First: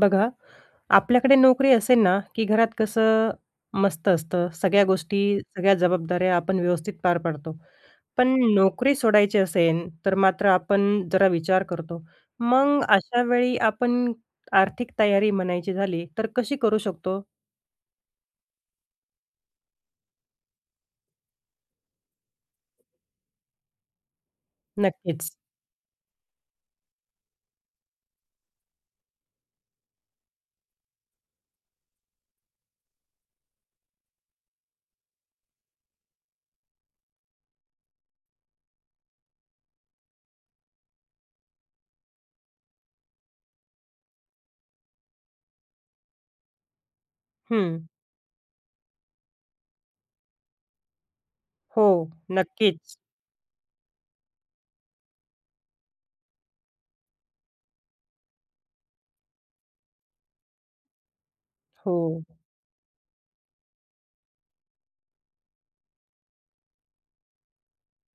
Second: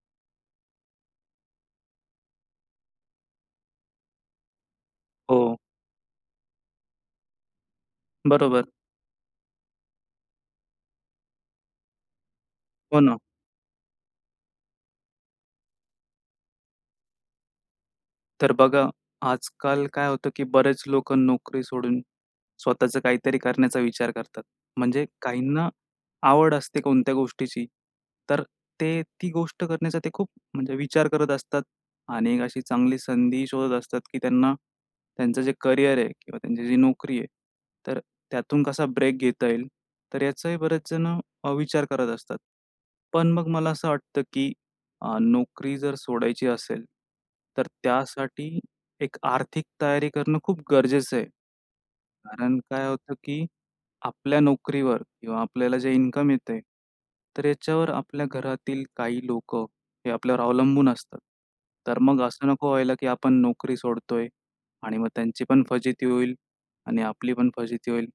बघा, आपल्याकडे नोकरी असेल ना, की घरात कसं मस्त असतं सगळ्या गोष्टी, हो. सगळ्या जबाबदाऱ्या आपण व्यवस्थित पार पाडतो. पण बरोबर. नोकरी सोडायची असेल, तर मात्र आपण जरा विचार करतो. मग हो ना. अशावेळी आपण आर्थिक तयारी म्हणायची झाली, तर कशी करू शकतो? तर बघा, आज-काल काय होतं की बरेच लोकं नोकरी सोडून स्वतःचं काहीतरी करण्याचा विचार करतात. म्हणजे नक्कीच. काहींना आवड असते कोणत्या गोष्टीची, तर ते ती गोष्ट करण्याचा ते खूप म्हणजे विचार करत असतात आणि अशी चांगली संधी शोधत असतात, की त्यांना त्यांचं जे करियर आहे किंवा त्यांची जी नोकरी आहे तर त्यातून कसा ब्रेक घेता येईल. तर याचाही बरेच जण अ, विचार करत असतात. पण मग मला असं वाटतं की अ, नोकरी जर सोडायची असेल, तर हं. त्यासाठी एक आर्थिक तयारी करणं खूप गरजेचं आहे. हो. कारण काय नक्कीच होतं की आपल्या नोकरीवर किंवा आपल्याला जे इन्कम येत आहे, तर याच्यावर आपल्या घरातील काही लोकं हे आपल्यावर अवलंबून असतात. तर मग हो. असं नको व्हायला की आपण नोकरी सोडतो आहे आणि मग त्यांची पण फजिती होईल आणि आपली पण फजिती होईल,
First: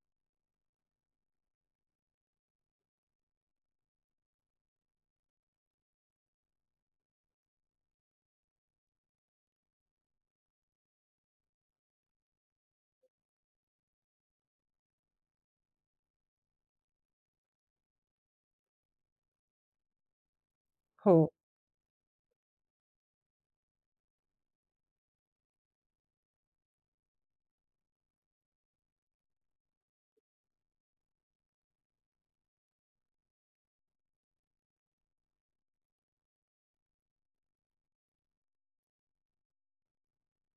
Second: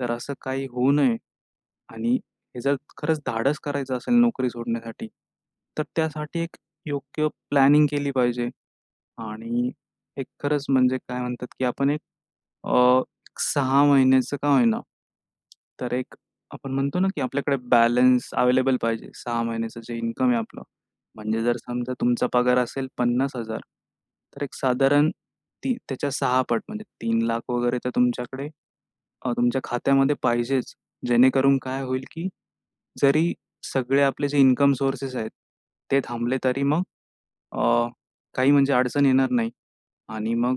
तर असं काही होऊ नये. आणि हे जर खरंच धाडस करायचं असेल नोकरी सोडण्यासाठी, तर त्यासाठी एक योग्य प्लॅनिंग केली पाहिजे. आणि एक खरंच म्हणजे काय म्हणतात, की आपण एक अ, 6 महिन्याचं का होईना तर एक आपण म्हणतो ना, की आपल्याकडे बॅलन्स अवेलेबल पाहिजे, 6 महिन्याचं जे इन्कम आहे आपलं. हो. म्हणजे जर समजा तुमचा पगार असेल 50 हजार तर एक साधारण ती त्याच्या 6 पट म्हणजे 3 लाख वगैरे तर तुमच्याकडे अ, तुमच्या खात्यामध्ये पाहिजेच. जेणेकरून काय होईल, की जरी सगळे आपले जे इन्कम सोर्सेस आहेत, ते थांबले तरी मग अ, काही म्हणजे अडचण येणार नाही. आणि मग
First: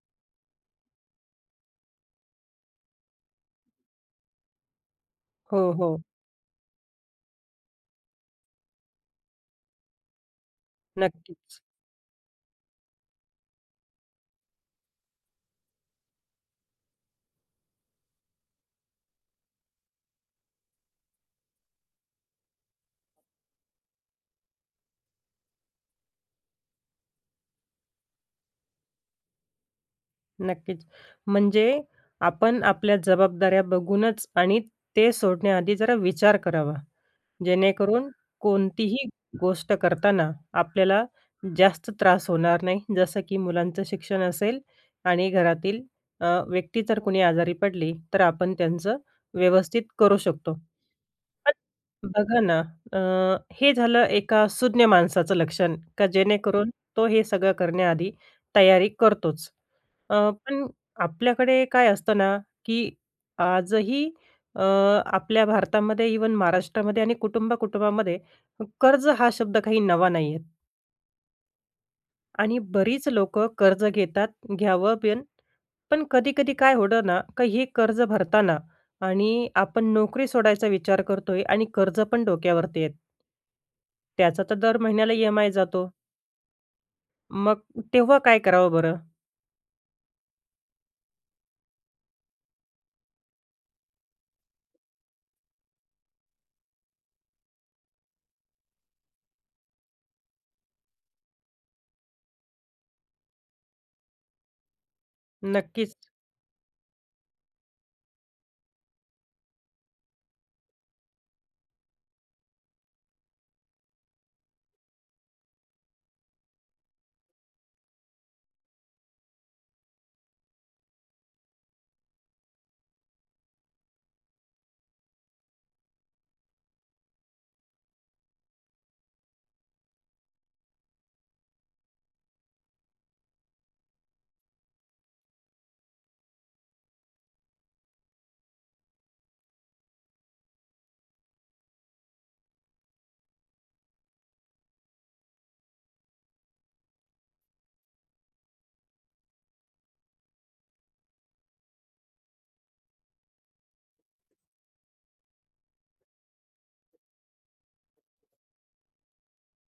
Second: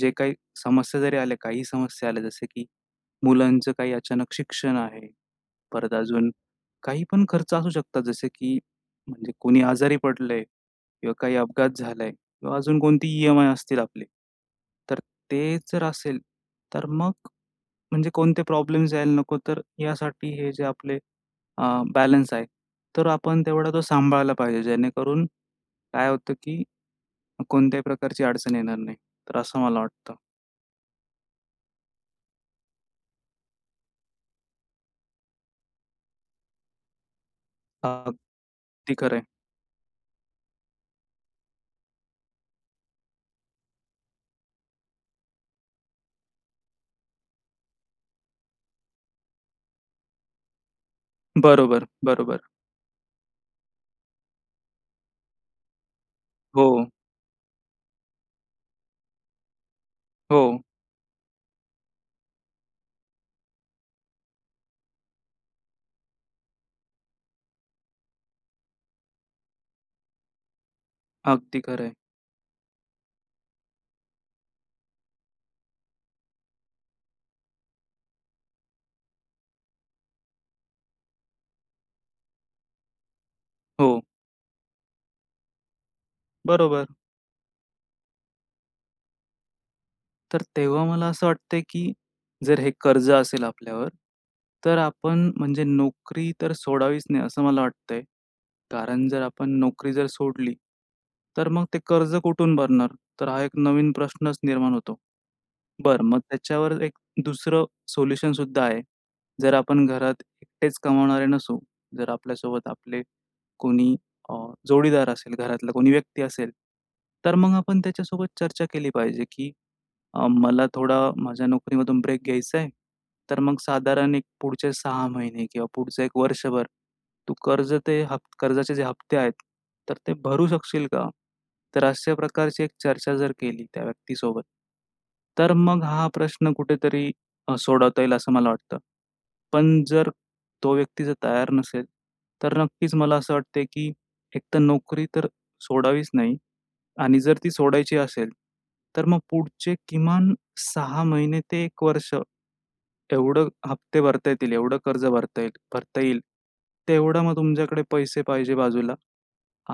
जे काही समस्या जरी आल्या, काही समस्या आल्या, जसे की मुलांचं काही अचानक शिक्षण आहे. हो, परत हो. अजून काहीपण खर्च असू शकतो, जसं की म्हणजे कोणी आजारी पडलं आहे किंवा काही नक्कीच. अपघात झाला आहे किंवा अजून कोणतीही ई-एम-आय असतील. आपली तर ते जर असेल, तर मग म्हणजे कोणते प्रॉब्लेम यायला नको, तर यासाठी हे जे आपले अ, बॅलन्स आहे. तर आपण तेवढा तो सांभाळला पाहिजे, जेणेकरून काय होतं की कोणत्याही प्रकारची अडचण येणार नाही, तर असं मला वाटतं. नक्कीच. म्हणजे आपण आपल्या जबाबदाऱ्या बघूनच आणि ते सोडण्याआधी जरा विचार करावा, जेणेकरून अगदी कोणतीही खरं आहे. गोष्ट करताना आपल्याला जास्त त्रास होणार नाही. जसं की मुलांचं शिक्षण असेल आणि घरातील अ, व्यक्ती जर कुणी आजारी पडली, तर आपण त्यांचं व्यवस्थित करू शकतो. [unintelligible] बरोबर, बरोबर. बघा ना, अ, हे झालं एका सुज्ञ माणसाचं लक्षण, का जेणेकरून हो. तो हे सगळं करण्याआधी तयारी करतोच. अ, हो. पण आपल्याकडे काय असतं ना, की आजही अ, आपल्या भारतामध्ये, इव्हन महाराष्ट्रामध्ये आणि कुटुंब-कुटुंबामध्ये, कर्ज हा शब्द काही नवा नाही आहे. अगदी खरं, आहे. आणि बरीच लोकं कर्ज घेतात, घ्यावं पण, पण कधी-कधी काय होतं ना, की हे कर्ज भरताना आणि आपण नोकरी सोडायचा विचार करतोय, आणि कर्ज पण डोक्यावरती येतं. हो. त्याचा तर दर महिन्याला ई-एम-आय जातो. बरोबर. मग तेव्हा काय करावं बरं? तर तेव्हा मला असं वाटतंय, की जर हे कर्ज असेल आपल्यावर तर आपण म्हणजे नोकरी तर सोडावीच नाही, असं मला वाटतंय. कारण जर आपण नोकरी जर सोडली, तर मग ते कर्ज कुठून भरणार? तर हां, एक नवीन प्रश्नच निर्माण होतो. नक्कीच. बरं, मग त्याच्यावर एक 2रं सोल्युशन सुद्धा आहे. जर आपण घरात एकटेच कमावणारे नसू, जर आपल्यासोबत आपले कोणी अ, जोडीदार असेल, घरातला कोणी व्यक्ती असेल, तर मग आपण त्याच्यासोबत चर्चा केली पाहिजे, की "अ, मला थोडा माझ्या नोकरीमधून ब्रेक घ्यायचा आहे, तर मग साधारण एक पुढचे 6 महिने किंवा पुढचं 1 वर्षभर तू कर्ज ते ह कर्जाचे जे हप्ते आहेत, तर ते भरू शकशील का?" तर अशा प्रकारची एक चर्चा जर केली त्या व्यक्तीसोबत, तर मग हां, प्रश्न कुठेतरी सोडवता येईल, असं मला वाटतं. पण जर तो व्यक्ती जर तयार नसेल, तर नक्कीच मला असं वाटतंय, की एकतर नोकरी तर सोडावीच नाही. आणि जर ती सोडायची असेल, तर मग पुढचे किमान 6 ते 1 वर्ष, एवढं हप्ते भरता येतील, एवढं कर्ज भरता येईल भरता येईल तेवढं मग तुमच्याकडे पैसे पाहिजे बाजूला.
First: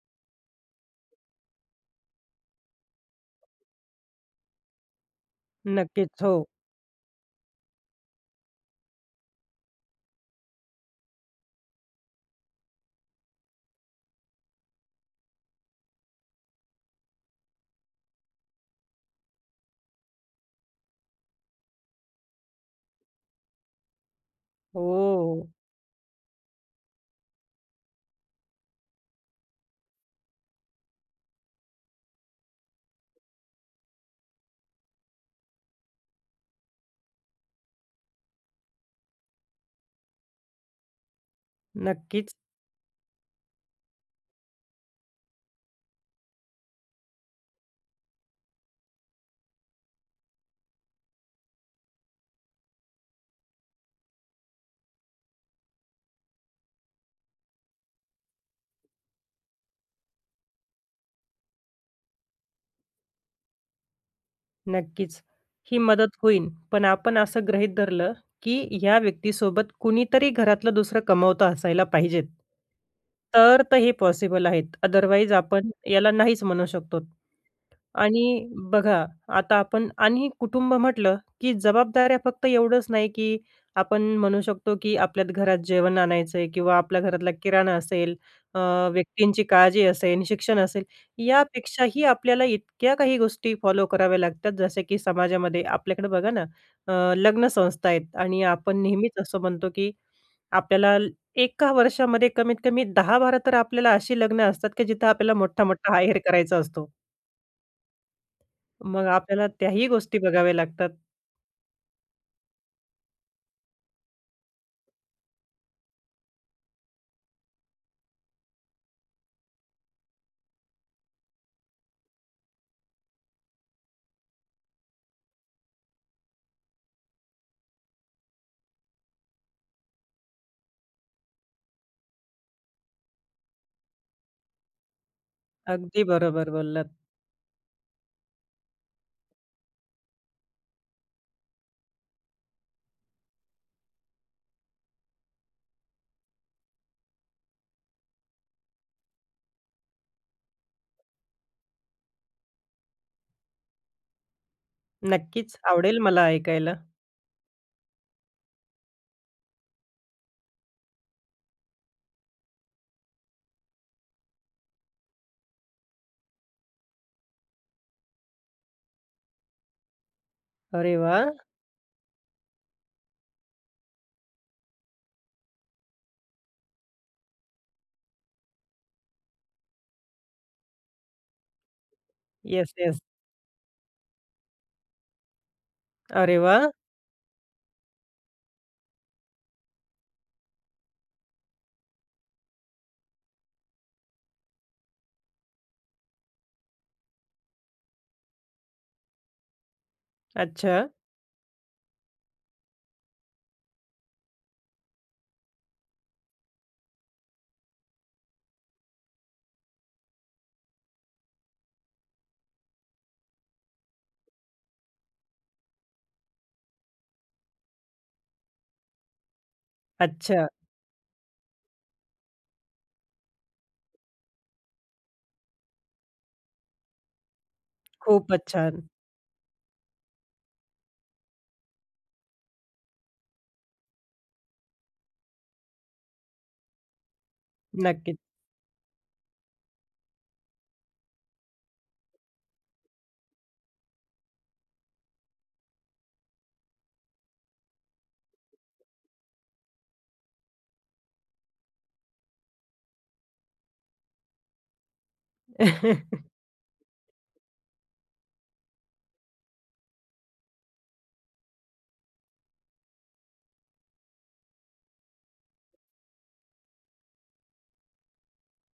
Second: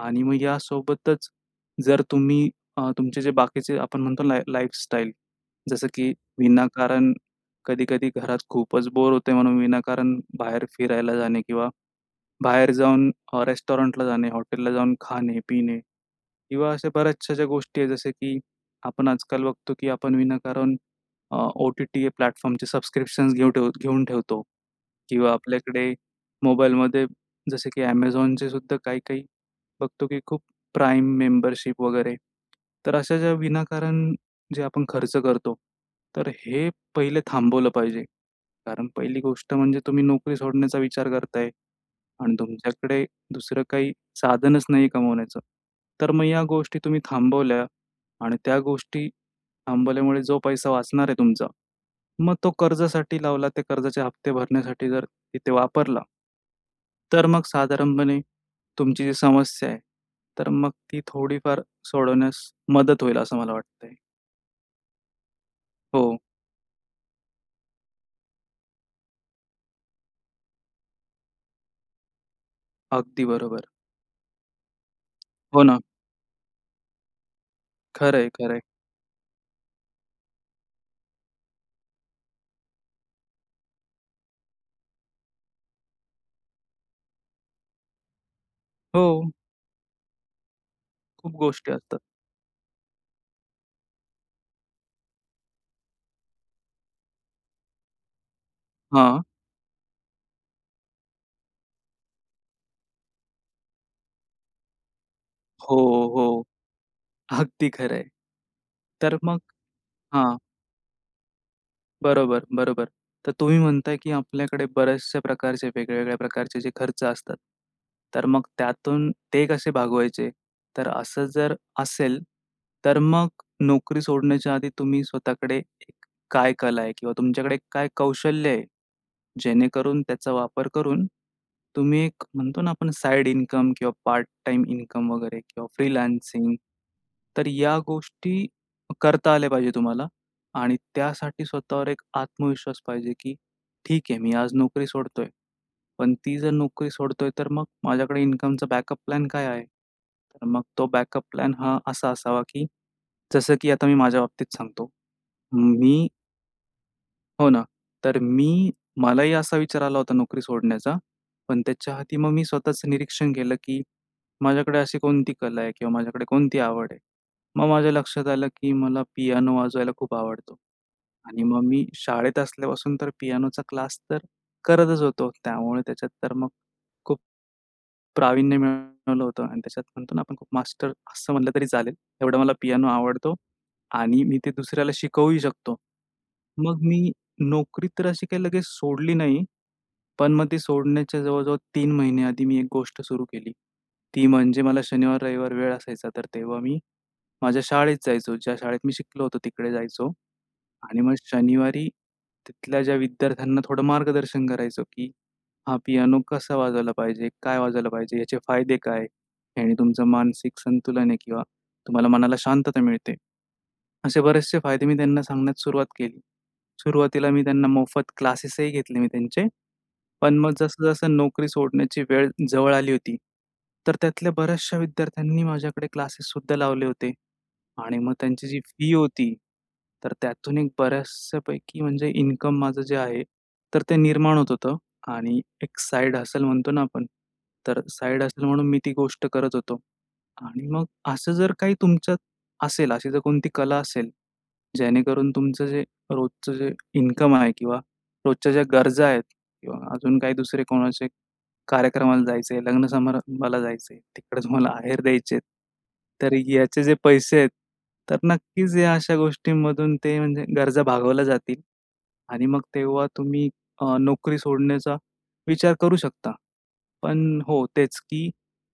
आणि मग यासोबतच, जर तुम्ही अ, तुमचे जे बाकीचे, आपण म्हणतो लाईफ, लाईफस्टाईल, जसं की नक्कीच, हो. विनाकारण कधी-कधी घरात खूपच बोर होते, म्हणून विनाकारण बाहेर फिरायला जाणे किंवा बाहेर जाऊन अ, रेस्टॉरंटला जाणे, हॉटेलला जाऊन खाणे-पिणे किंवा अशा बऱ्याचशा अशा गोष्टी आहेत. जसे की आपण आजकाल बघतो, की आपण विनाकारण अ, ओ-टी-टी प्लॅटफॉर्मचे सबस्क्रिप्शन्स घेऊन ठेवतो घेऊन ठेवतो किंवा हो. आपल्याकडे मोबाईलमध्ये, जसं की Amazonचे सुद्धा काही-काही बघतो, की खूप प्राइम मेंबरशिप वगैरे. तर अशा ज्या विनाकारण जे आपण खर्च करतो, तर हे पहिले थांबवलं पाहिजे. कारण पहिली गोष्ट म्हणजे तुम्ही नोकरी सोडण्याचा विचार करताय नक्कीच. आणि तुमच्याकडे दुसरं काही साधनच नाही कमवण्याचं. तर मग या गोष्टी तुम्ही थांबवल्या आणि त्या गोष्टी थांबवल्यामुळे जो पैसा वाचणार आहे तुमचा, मग तो कर्जासाठी लावला, त्या कर्जाचे हप्ते भरण्यासाठी जर तिथे वापरला तर मग साधारणपणे तुमची जी समस्या आहे, तर मग ती थोडीफार सोडवण्यास मदत होईल, असं मला वाटतंय. नक्कीच, ही मदत हो. होईल; पण आपण असं गृहीत धरलं, की ह्या व्यक्तीसोबत कुणीतरी घरातलं दुसरं कमावतं असायला पाहिजेत, अगदी तर बरोबर. तर हे पॉसिबल आहे. आदरवाईज हो आपण ना. याला नाहीच म्हणू शकतो. खरंय, आणि खरंय. बघा, आता आपण आणि कुटुंब म्हटलं, की जबाबदाऱ्या फक्त एवढंच नाही, की आपण म्हणू शकतो, की आपल्या घरात जेवण आणायचं आहे किंवा आपल्या घरातला किराणा असेल, अ, हो. व्यक्तींची काळजी असेल, शिक्षण असेल खूप गोष्टी असतात. यापेक्षाही आपल्याला इतक्या काही गोष्टी फॉलो कराव्या लागतात जसे की समाजामध्ये आपल्याकडं बघा ना अ, लग्न संस्था आहेत आणि आपण नेहमीच हां. असं म्हणतो, की आपल्याला एका वर्षामध्ये कमीतकमी 10-12 तर आपल्याला अशी लग्नं असतात, की जिथं आपल्याला हो, मोठ्ठा-मोठ्ठा आहेर हो. करायचा असतो. अगदी खरं आहे. मग तर मग आपल्याला त्याही गोष्टी हां. बघाव्या लागतात. बरोबर, बरोबर. तर तुम्ही म्हणताय, की आपल्याकडे बऱ्याचशा प्रकारचे वेगवेगळ्या प्रकारचे जे खर्च असतात, तर मग त्यातून ते कसे भागवायचे? तर असं जर असेल तर मग नोकरी सोडण्याच्या आधी तुम्ही स्वतःकडे एक काय कला आहे किंवा तुमच्याकडे काय कौशल्य आहे? जेणेकरून त्याचा वापर करून तुम्ही एक म्हणतो ना, आपण साइड इन्कम किंवा पार्ट टाईम इन्कम वगैरे किंवा अगदी बरोबर फ्रीलान्सिंग, बोललात. तर या गोष्टी करता आल्या पाहिजे तुम्हाला. आणि त्यासाठी स्वतःवर एक आत्मविश्वास पाहिजे, की ठीक आहे मी आज नोकरी सोडतोय, पण ती जर नोकरी सोडतोय तर मग माझ्याकडे इन्कमचा बॅकअप प्लॅन काय आहे? तर मग तो बॅकअप प्लॅन हा असा असावा, की जसं की आता मी माझ्या बाबतीत सांगतो. नक्कीच, म आवडेल मी मला ऐकायला. हो ना. तर मी मलाही असा विचार आला होता नोकरी सोडण्याचा, पण त्याच्या आधी मग मी स्वतःचं निरीक्षण केलं, की माझ्याकडे अशी कोणती कला आहे? किंवा माझ्याकडे कोणती आवड आहे? मग, माझ्या लक्षात आलं, की मला पियानो वाजवायला खूप आवडतो अरे वाह! आणि मग, मी शाळेत असल्यापासून तर पियानोचा क्लास तर करतचं होतो. त्यामुळे त्याच्यात तर मग, खूप, प्रावीण्य मिळवलं होतं आणि त्याच्यात म्हणतो ना, आपण खूप मास्टर असं म्हटलं, तरी चालेल. एवढा मला येस, पियानो येस. आवडतो आणि मी ते दुसऱ्याला शिकवूही शकतो. अरे वाह! मग, मी नोकरी तर अशी काही लगेच सोडली नाही. पण मग ती सोडण्याच्या जवळजवळ 3 महिने आधी, मी एक गोष्ट सुरू केली, ती म्हणजे मला शनिवार, रविवार वेळ असायचा, तर तेव्हा मी माझ्या शाळेत जायचो. ज्या शाळेत, मी शिकलो होतो तिकडे जायचो अच्छा. आणि मग शनिवारी, तिथल्या, ज्या विद्यार्थ्यांना थोडं मार्गदर्शन करायचो, की हा पियानो कसा वाजवायला पाहिजे, काय वाजवायला पाहिजे, याचे फायदे काय? आणि तुमचं, मानसिक संतुलन आहे किंवा तुम्हाला मनाला शांतता मिळते, असे बरेचसे फायदे, मी त्यांना सांगण्यास सुरुवात केली. सुरुवातीला मी त्यांना मोफत क्लासेसही घेतले मी त्यांचे. पण अच्छा. मग, जसं, जसं नोकरी सोडण्याची वेळ जवळ आली होती, तर त्यातल्या बऱ्याचशा विद्यार्थ्यांनी माझ्याकडे क्लासेससुद्धा लावले होते. आणि मग खूपच त्यांची जी छान. फी होती, तर त्यातून एक बऱ्याचशापैकी म्हणजे इन्कम माझं जे आहे, तर ते निर्माण होत होतं. आणि एक साइड हसल म्हणतो ना आपण, तर नक्की. साइड हसल म्हणून, मी ती गोष्ट करत होतो. आणि मग असं, जर काही तुमच्यात असेल, अशी जर कोणती कला असेल, जेणेकरून तुमचं जे रोजचं जे इन्कम आहे किंवा रोजच्या, ज्या गरजा आहेत किंवा अजून काही दुसरे, कोणाचे कार्यक्रमाला जायचे आहे, लग्न समारंभाला जायचं आहे, तिकडेच मला आहेर द्यायचे आहेत. तर याचे जे पैसे आहेत, तर नक्कीच या अशा गोष्टींमधून, ते म्हणजे गरजा भागवल्या जातील. आणि मग, तेव्हा तुम्ही अ, नोकरी सोडण्याचा विचार करू शकता. पण हो, तेच, की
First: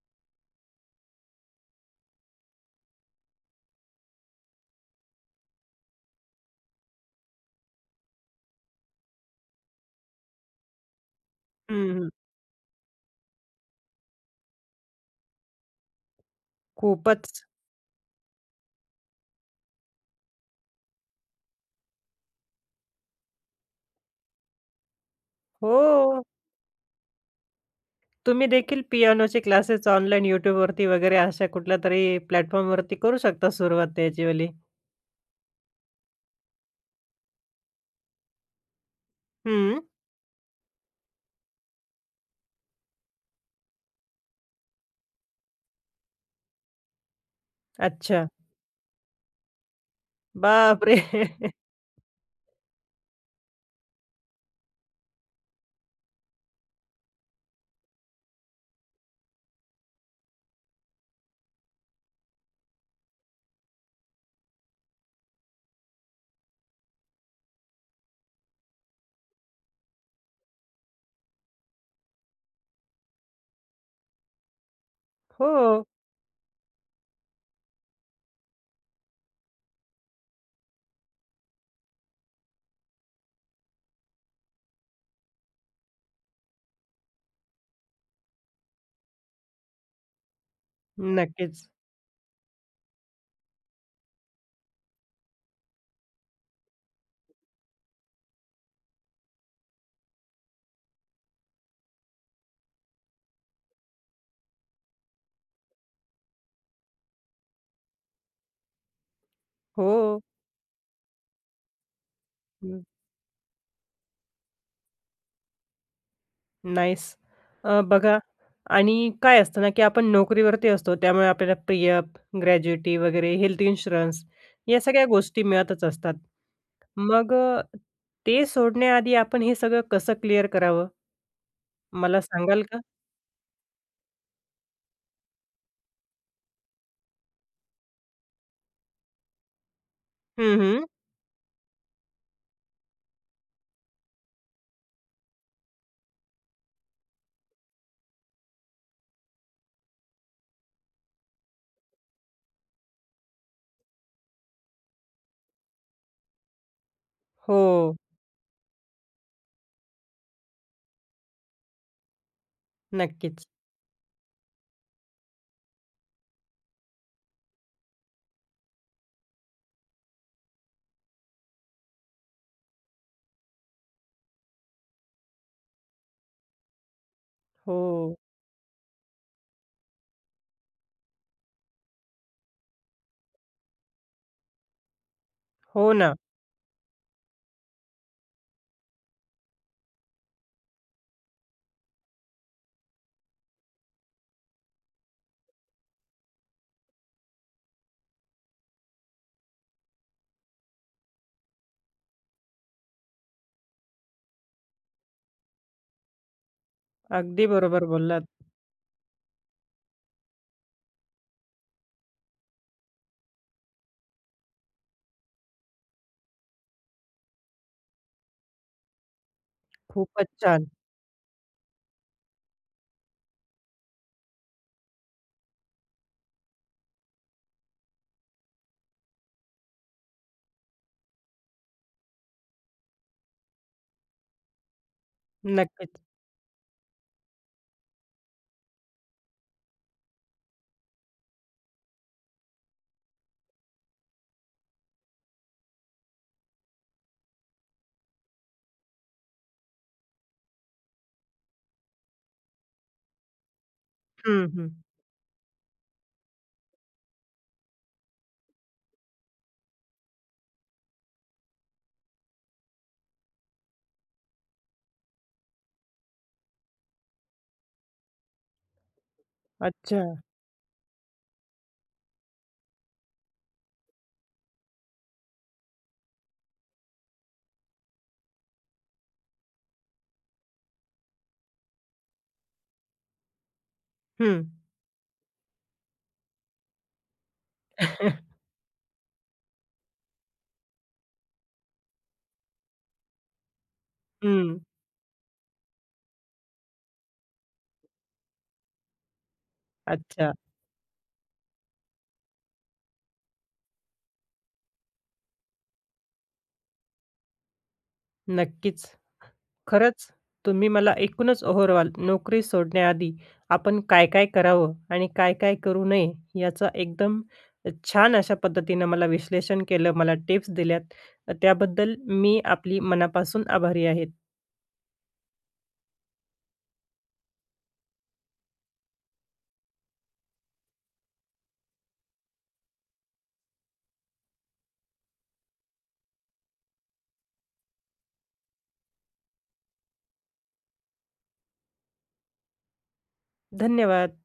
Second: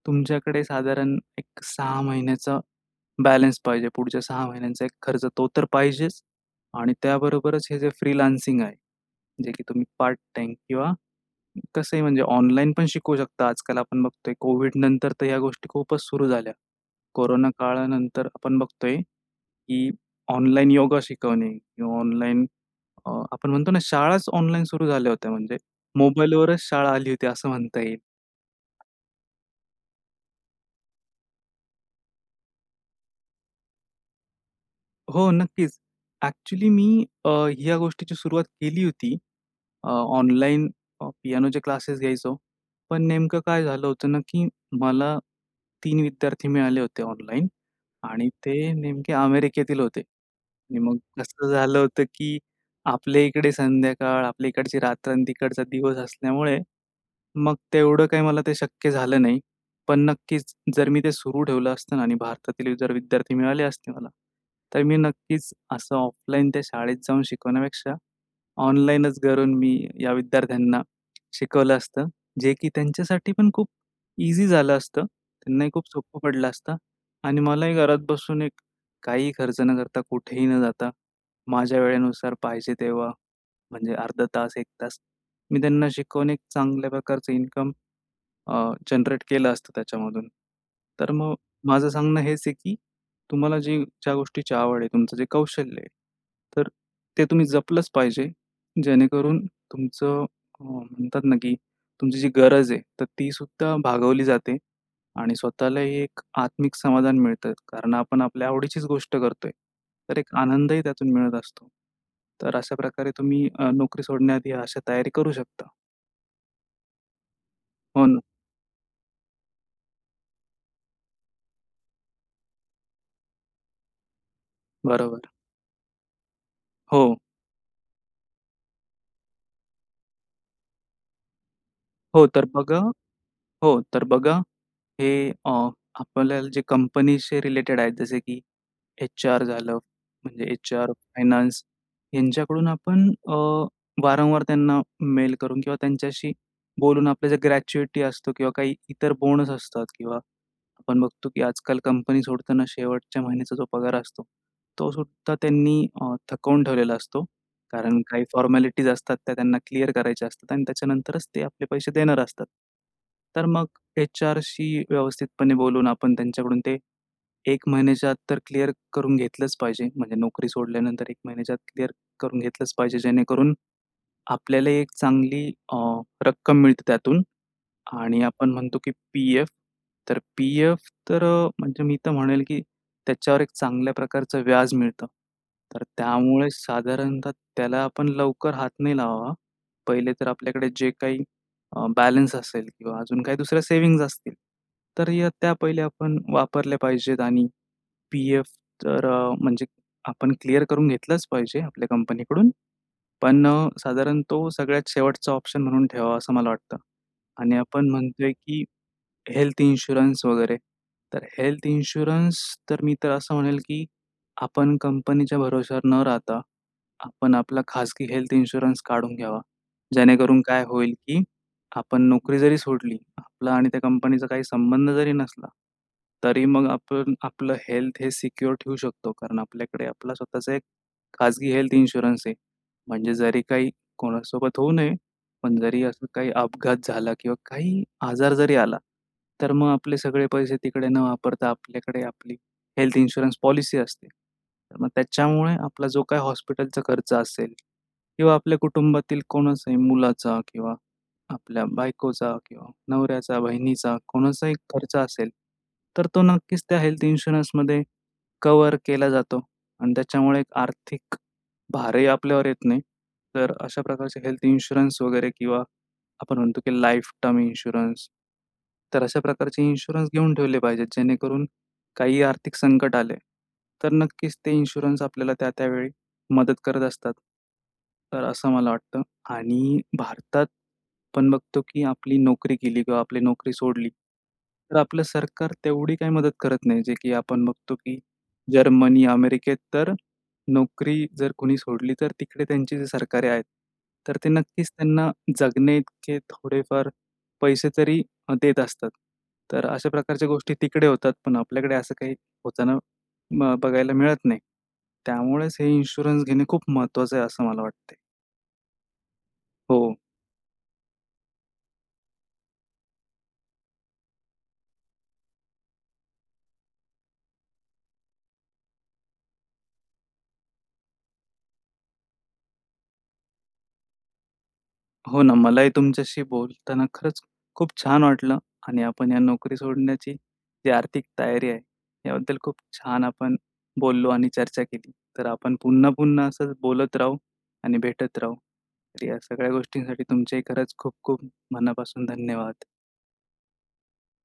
तुमच्याकडे साधारण एक 6 महिन्याचा बॅलन्स पाहिजे. पुढच्या 6 महिन्यांचा एक खर्च, तो तर पाहिजेच आणि त्याबरोबरच हे जे फ्रीलान्सिंग आहे. जे की तुम्ही पार्ट-टाईम किंवा हं, तसंही हं. म्हणजे ऑनलाईन पण शिकवू शकता. आजकाल आपण बघतोय, कोविडनंतर तर, ह्या गोष्टी खूपच सुरू झाल्या, खूपचं. कोरोना काळानंतर आपण बघतोय, की ऑनलाइन योगा शिकवणे किंवा ऑनलाईन अ, आपण म्हणतो ना, शाळाच ऑनलाईन सुरू झाल्या होत्या, म्हणजे हो. मोबाईलवरच शाळा आली होती, असं म्हणता येईल. तुम्ही देखील, पियानोचे क्लासेस ऑनलाइन YouTube वरती वगैरे, अशा कुठल्यातरी प्लॅटफॉर्मवरती, करू शकता सुरुवात त्याचीवाली. हो नक्कीच. ॲक्चुअली मी अ, ह्या गोष्टीची सुरुवात केली होती. हं. अ, ऑनलाईन अ, पियानोचे क्लासेस घ्यायचो. पण नेमकं काय झालं होतं ना की मला 3 विद्यार्थी मिळाले होते ऑनलाईन आणि अच्छा. ते नेमके अमेरिकेतील होते. आणि बाप रे! मग कसं झालं होतं की आपल्या इकडे संध्याकाळ, आपल्या इकडची रात्र आणि तिकडचा दिवस असल्यामुळे, मग तेवढं काही मला ते शक्य झालं नाही. पण नक्कीच जर मी ते सुरू ठेवलं असतं ना आणि भारतातील जर विद्यार्थी मिळाले असते मला, तर मी नक्कीच असं ऑफलाईन त्या शाळेत जाऊन शिकवण्यापेक्षा, ऑनलाईनच घरून मी या विद्यार्थ्यांना शिकवलं असतं. जे की त्यांच्यासाठीपण खूप इझी झालं असतं. त्यांनाही हो. खूप सोपं पडलं असतं. आणि मलाही घरात बसून एक काहीही खर्च न करता, कुठेही न जाता माझ्या वेळेनुसार पाहिजे तेव्हा, म्हणजे अर्धातास 1 तास मी त्यांना शिकवून एक चांगल्या प्रकारचं इन्कम अ, जनरेट केलं असतं त्याच्यामधून. तर मग नक्कीच. माझं सांगणं हेच आहे की तुम्हाला जे ज्या गोष्टीची आवड आहे, तुमचं जे कौशल्य आहे, तर ते तुम्ही जपलंच पाहिजे. जेणेकरून तुमचं अ, म्हणतात ना की तुमची जी गरज आहे तर ती सुद्धा भागवली जाते आणि स्वतःलाही एक आत्मिक समाधान मिळतं. कारण आपण आपल्या आवडीचीच गोष्ट करतोय. तर हो. एक आनंदही त्यातून मिळत असतो. तर हं. अशाप्रकारे तुम्ही अ, नोकरी सोडण्याआधी अशा तयारी करू शकता. नाईस! अ, हो बघा ना. आणि काय असतं ना की आपण नोकरीवरती असतो. त्यामुळे आपल्याला पी-एफ, ग्रॅज्युएटी वगैरे हेल्थ इन्शुरन्स या सगळ्या बरोबर. गोष्टी मिळतच असतात. हो. मग अ, ते सोडण्याआधी आपण हे सगळं कसं क्लिअर करावं, मला हो तर सांगाल बघा का? हो तर बघा, हे अ, आपल्याला जे कंपनीशी रिलेटेड आहेत जसे की एच-आर झालं, म्हणजे हं, हं. एच-आर फायनान्स ह्यांच्याकडून आपण अ, वारंवार त्यांना मेल करून किंवा त्यांच्याशी बोलून आपल्या जे ग्रॅच्युएटी असतो किंवा काही इतर बोनस असतात किंवा आपण बघतो की आजकाल कंपनी सोडताना शेवटच्या महिन्याचा जो पगार असतो, तो सुद्धा त्यांनी अ, थकवून ठेवलेला असतो. हो. कारण काही फॉर्मॅलिटीज असतात. त्या त्यांना क्लिअर करायच्या असतात आणि त्याच्यानंतरच ते आपले पैसे देणार असतात. नक्कीच. तर मग एच-आरशी व्यवस्थितपणे बोलून आपण त्यांच्याकडून ते 1 महिन्याच्या आत तर क्लिअर करून घेतलंच पाहिजे, म्हणजे नोकरी सोडल्यानंतर 1 महिन्याच्या आत क्लिअर करून घेतलंच पाहिजे. जेणेकरून आपल्याला 1 चांगली अ, रक्कम मिळते त्यातून हो. आणि आपण म्हणतो की पी-एफ तर पी-एफ तर अ, म्हणजे मी तर म्हणेल की त्याच्यावर 1 चांगल्या प्रकारचं व्याज मिळतं. तर हो ना. त्यामुळे साधारणतः त्याला आपण लवकर हात नाही लावावा. 1ले तर आपल्याकडे जे काही अ, बॅलन्स असेल किंवा अजून काही 2ऱ्या सेव्हिंग्ज असतील, तर या त्या पहिल्या आपण वापरल्या पाहिजेत. आणि पी-एफ तर अ, म्हणजे आपण क्लिअर करून घेतलंच पाहिजे आपल्या कंपनीकडून. पण साधारण तो सगळ्यात शेवटचा ऑप्शन म्हणून ठेवावा, असं मला वाटतं. अगदी आणि बरोबर आपण बोललात. म्हणतोय की हेल्थ इन्शुरन्स वगैरे तर हेल्थ इन्शुरन्स तर मी तर असं म्हणेल की आपण कंपनीच्या भरवशावर न राहता, आपण आपला खाजगी हेल्थ इन्शुरन्स काढून घ्यावा, खूपच जेणेकरून काय छान! होईल की आपण नोकरी जरी सोडली, आपला आणि त्या कंपनीचा काही संबंध जरी नसला, तरी मग आपण आपलं हेल्थ हे सिक्योर ठेवू शकतो. कारण आपल्याकडे आपला स्वतःचा एक खाजगी हेल्थ इन्शुरन्स आहे. म्हणजे जरी काही कोणासोबत होऊ नये, पण जरी नक्कीच. असं काही अपघात झाला किंवा काही आजार जरी आला, तर मग आपले सगळे पैसे तिकडे न वापरता आपल्याकडे आपली हेल्थ इन्शुरन्स पॉलिसी असते, तर मग त्याच्यामुळे आपला जो काही हॉस्पिटलचा खर्च असेल किंवा आपल्या कुटुंबातील कोणाचाही मुलाचा किंवा आपल्या बायकोचा किंवा नवऱ्याचा, बहिणीचा हं, कोणाचाही हं. खर्च असेल, तर तो नक्कीच त्या हेल्थ इन्शुरन्समध्ये कव्हर केला जातो आणि त्याच्यामुळे एक आर्थिक भारही आपल्यावर येत नाही. तर अशा प्रकारच्या हेल्थ इन्शुरन्स वगैरे किंवा आपण म्हणतो की लाइफ टर्म इन्शुरन्स तर अशा प्रकारचे इन्शुरन्स अच्छा. घेऊन ठेवले पाहिजेत. जेणेकरून काही आर्थिक संकट आले, तर नक्कीच ते इन्शुरन्स आपल्याला त्या-त्या वेळी मदत करत असतात, तर असं मला वाटतं. आणि भारतात पण बघतो की आपली नोकरी गेली किंवा आपली नोकरी सोडली, हं. तर आपलं सरकार तेवढी काही मदत करत नाही. जे की आपण बघतो की जर्मनी, अमेरिकेत तर नोकरी जर कोणी सोडली, तर तिकडे त्यांची जे सरकारे आहेत, तर ते हं. नक्कीच त्यांना जगण्याइतके थोडेफार पैसे तरी अ, देत असतात. तर अशा प्रकारच्या अच्छा. गोष्टी तिकडे होतात, पण आपल्याकडे असं काही होताना म बघायला मिळत नाही. त्यामुळेच हे इन्शुरन्स घेणे खूप महत्त्वाचं आहे, असं मला वाटतयं. नक्कीच. हो. खरंच तुम्ही मला एकूणच ओव्हरऑल नोकरी सोडण्याआधी आपण काय-काय करावं? आणि काय-काय करू नये? याचं एकदम अ, छान अशा पद्धतीनं मला विश्लेषण केलं, मला टिप्स दिल्यात, तर त्याबद्दल मी आपली मनापासून आभारी आहे. हो ना मलाही तुमच्याशी बोलताना खरंच खूप छान वाटलं आणि आपण या नोकरी सोडण्याची जी आर्थिक तयारी आहे याबद्दल खूप छान आपण बोललो आणि चर्चा केली. तर आपण पुन्हा-पुन्हा असंच बोलत राहू आणि भेटत राहू. तर या सगळ्या गोष्टींसाठी तुमचेही खरंच खूप-खूप मनापासून धन्यवाद! धन्यवाद!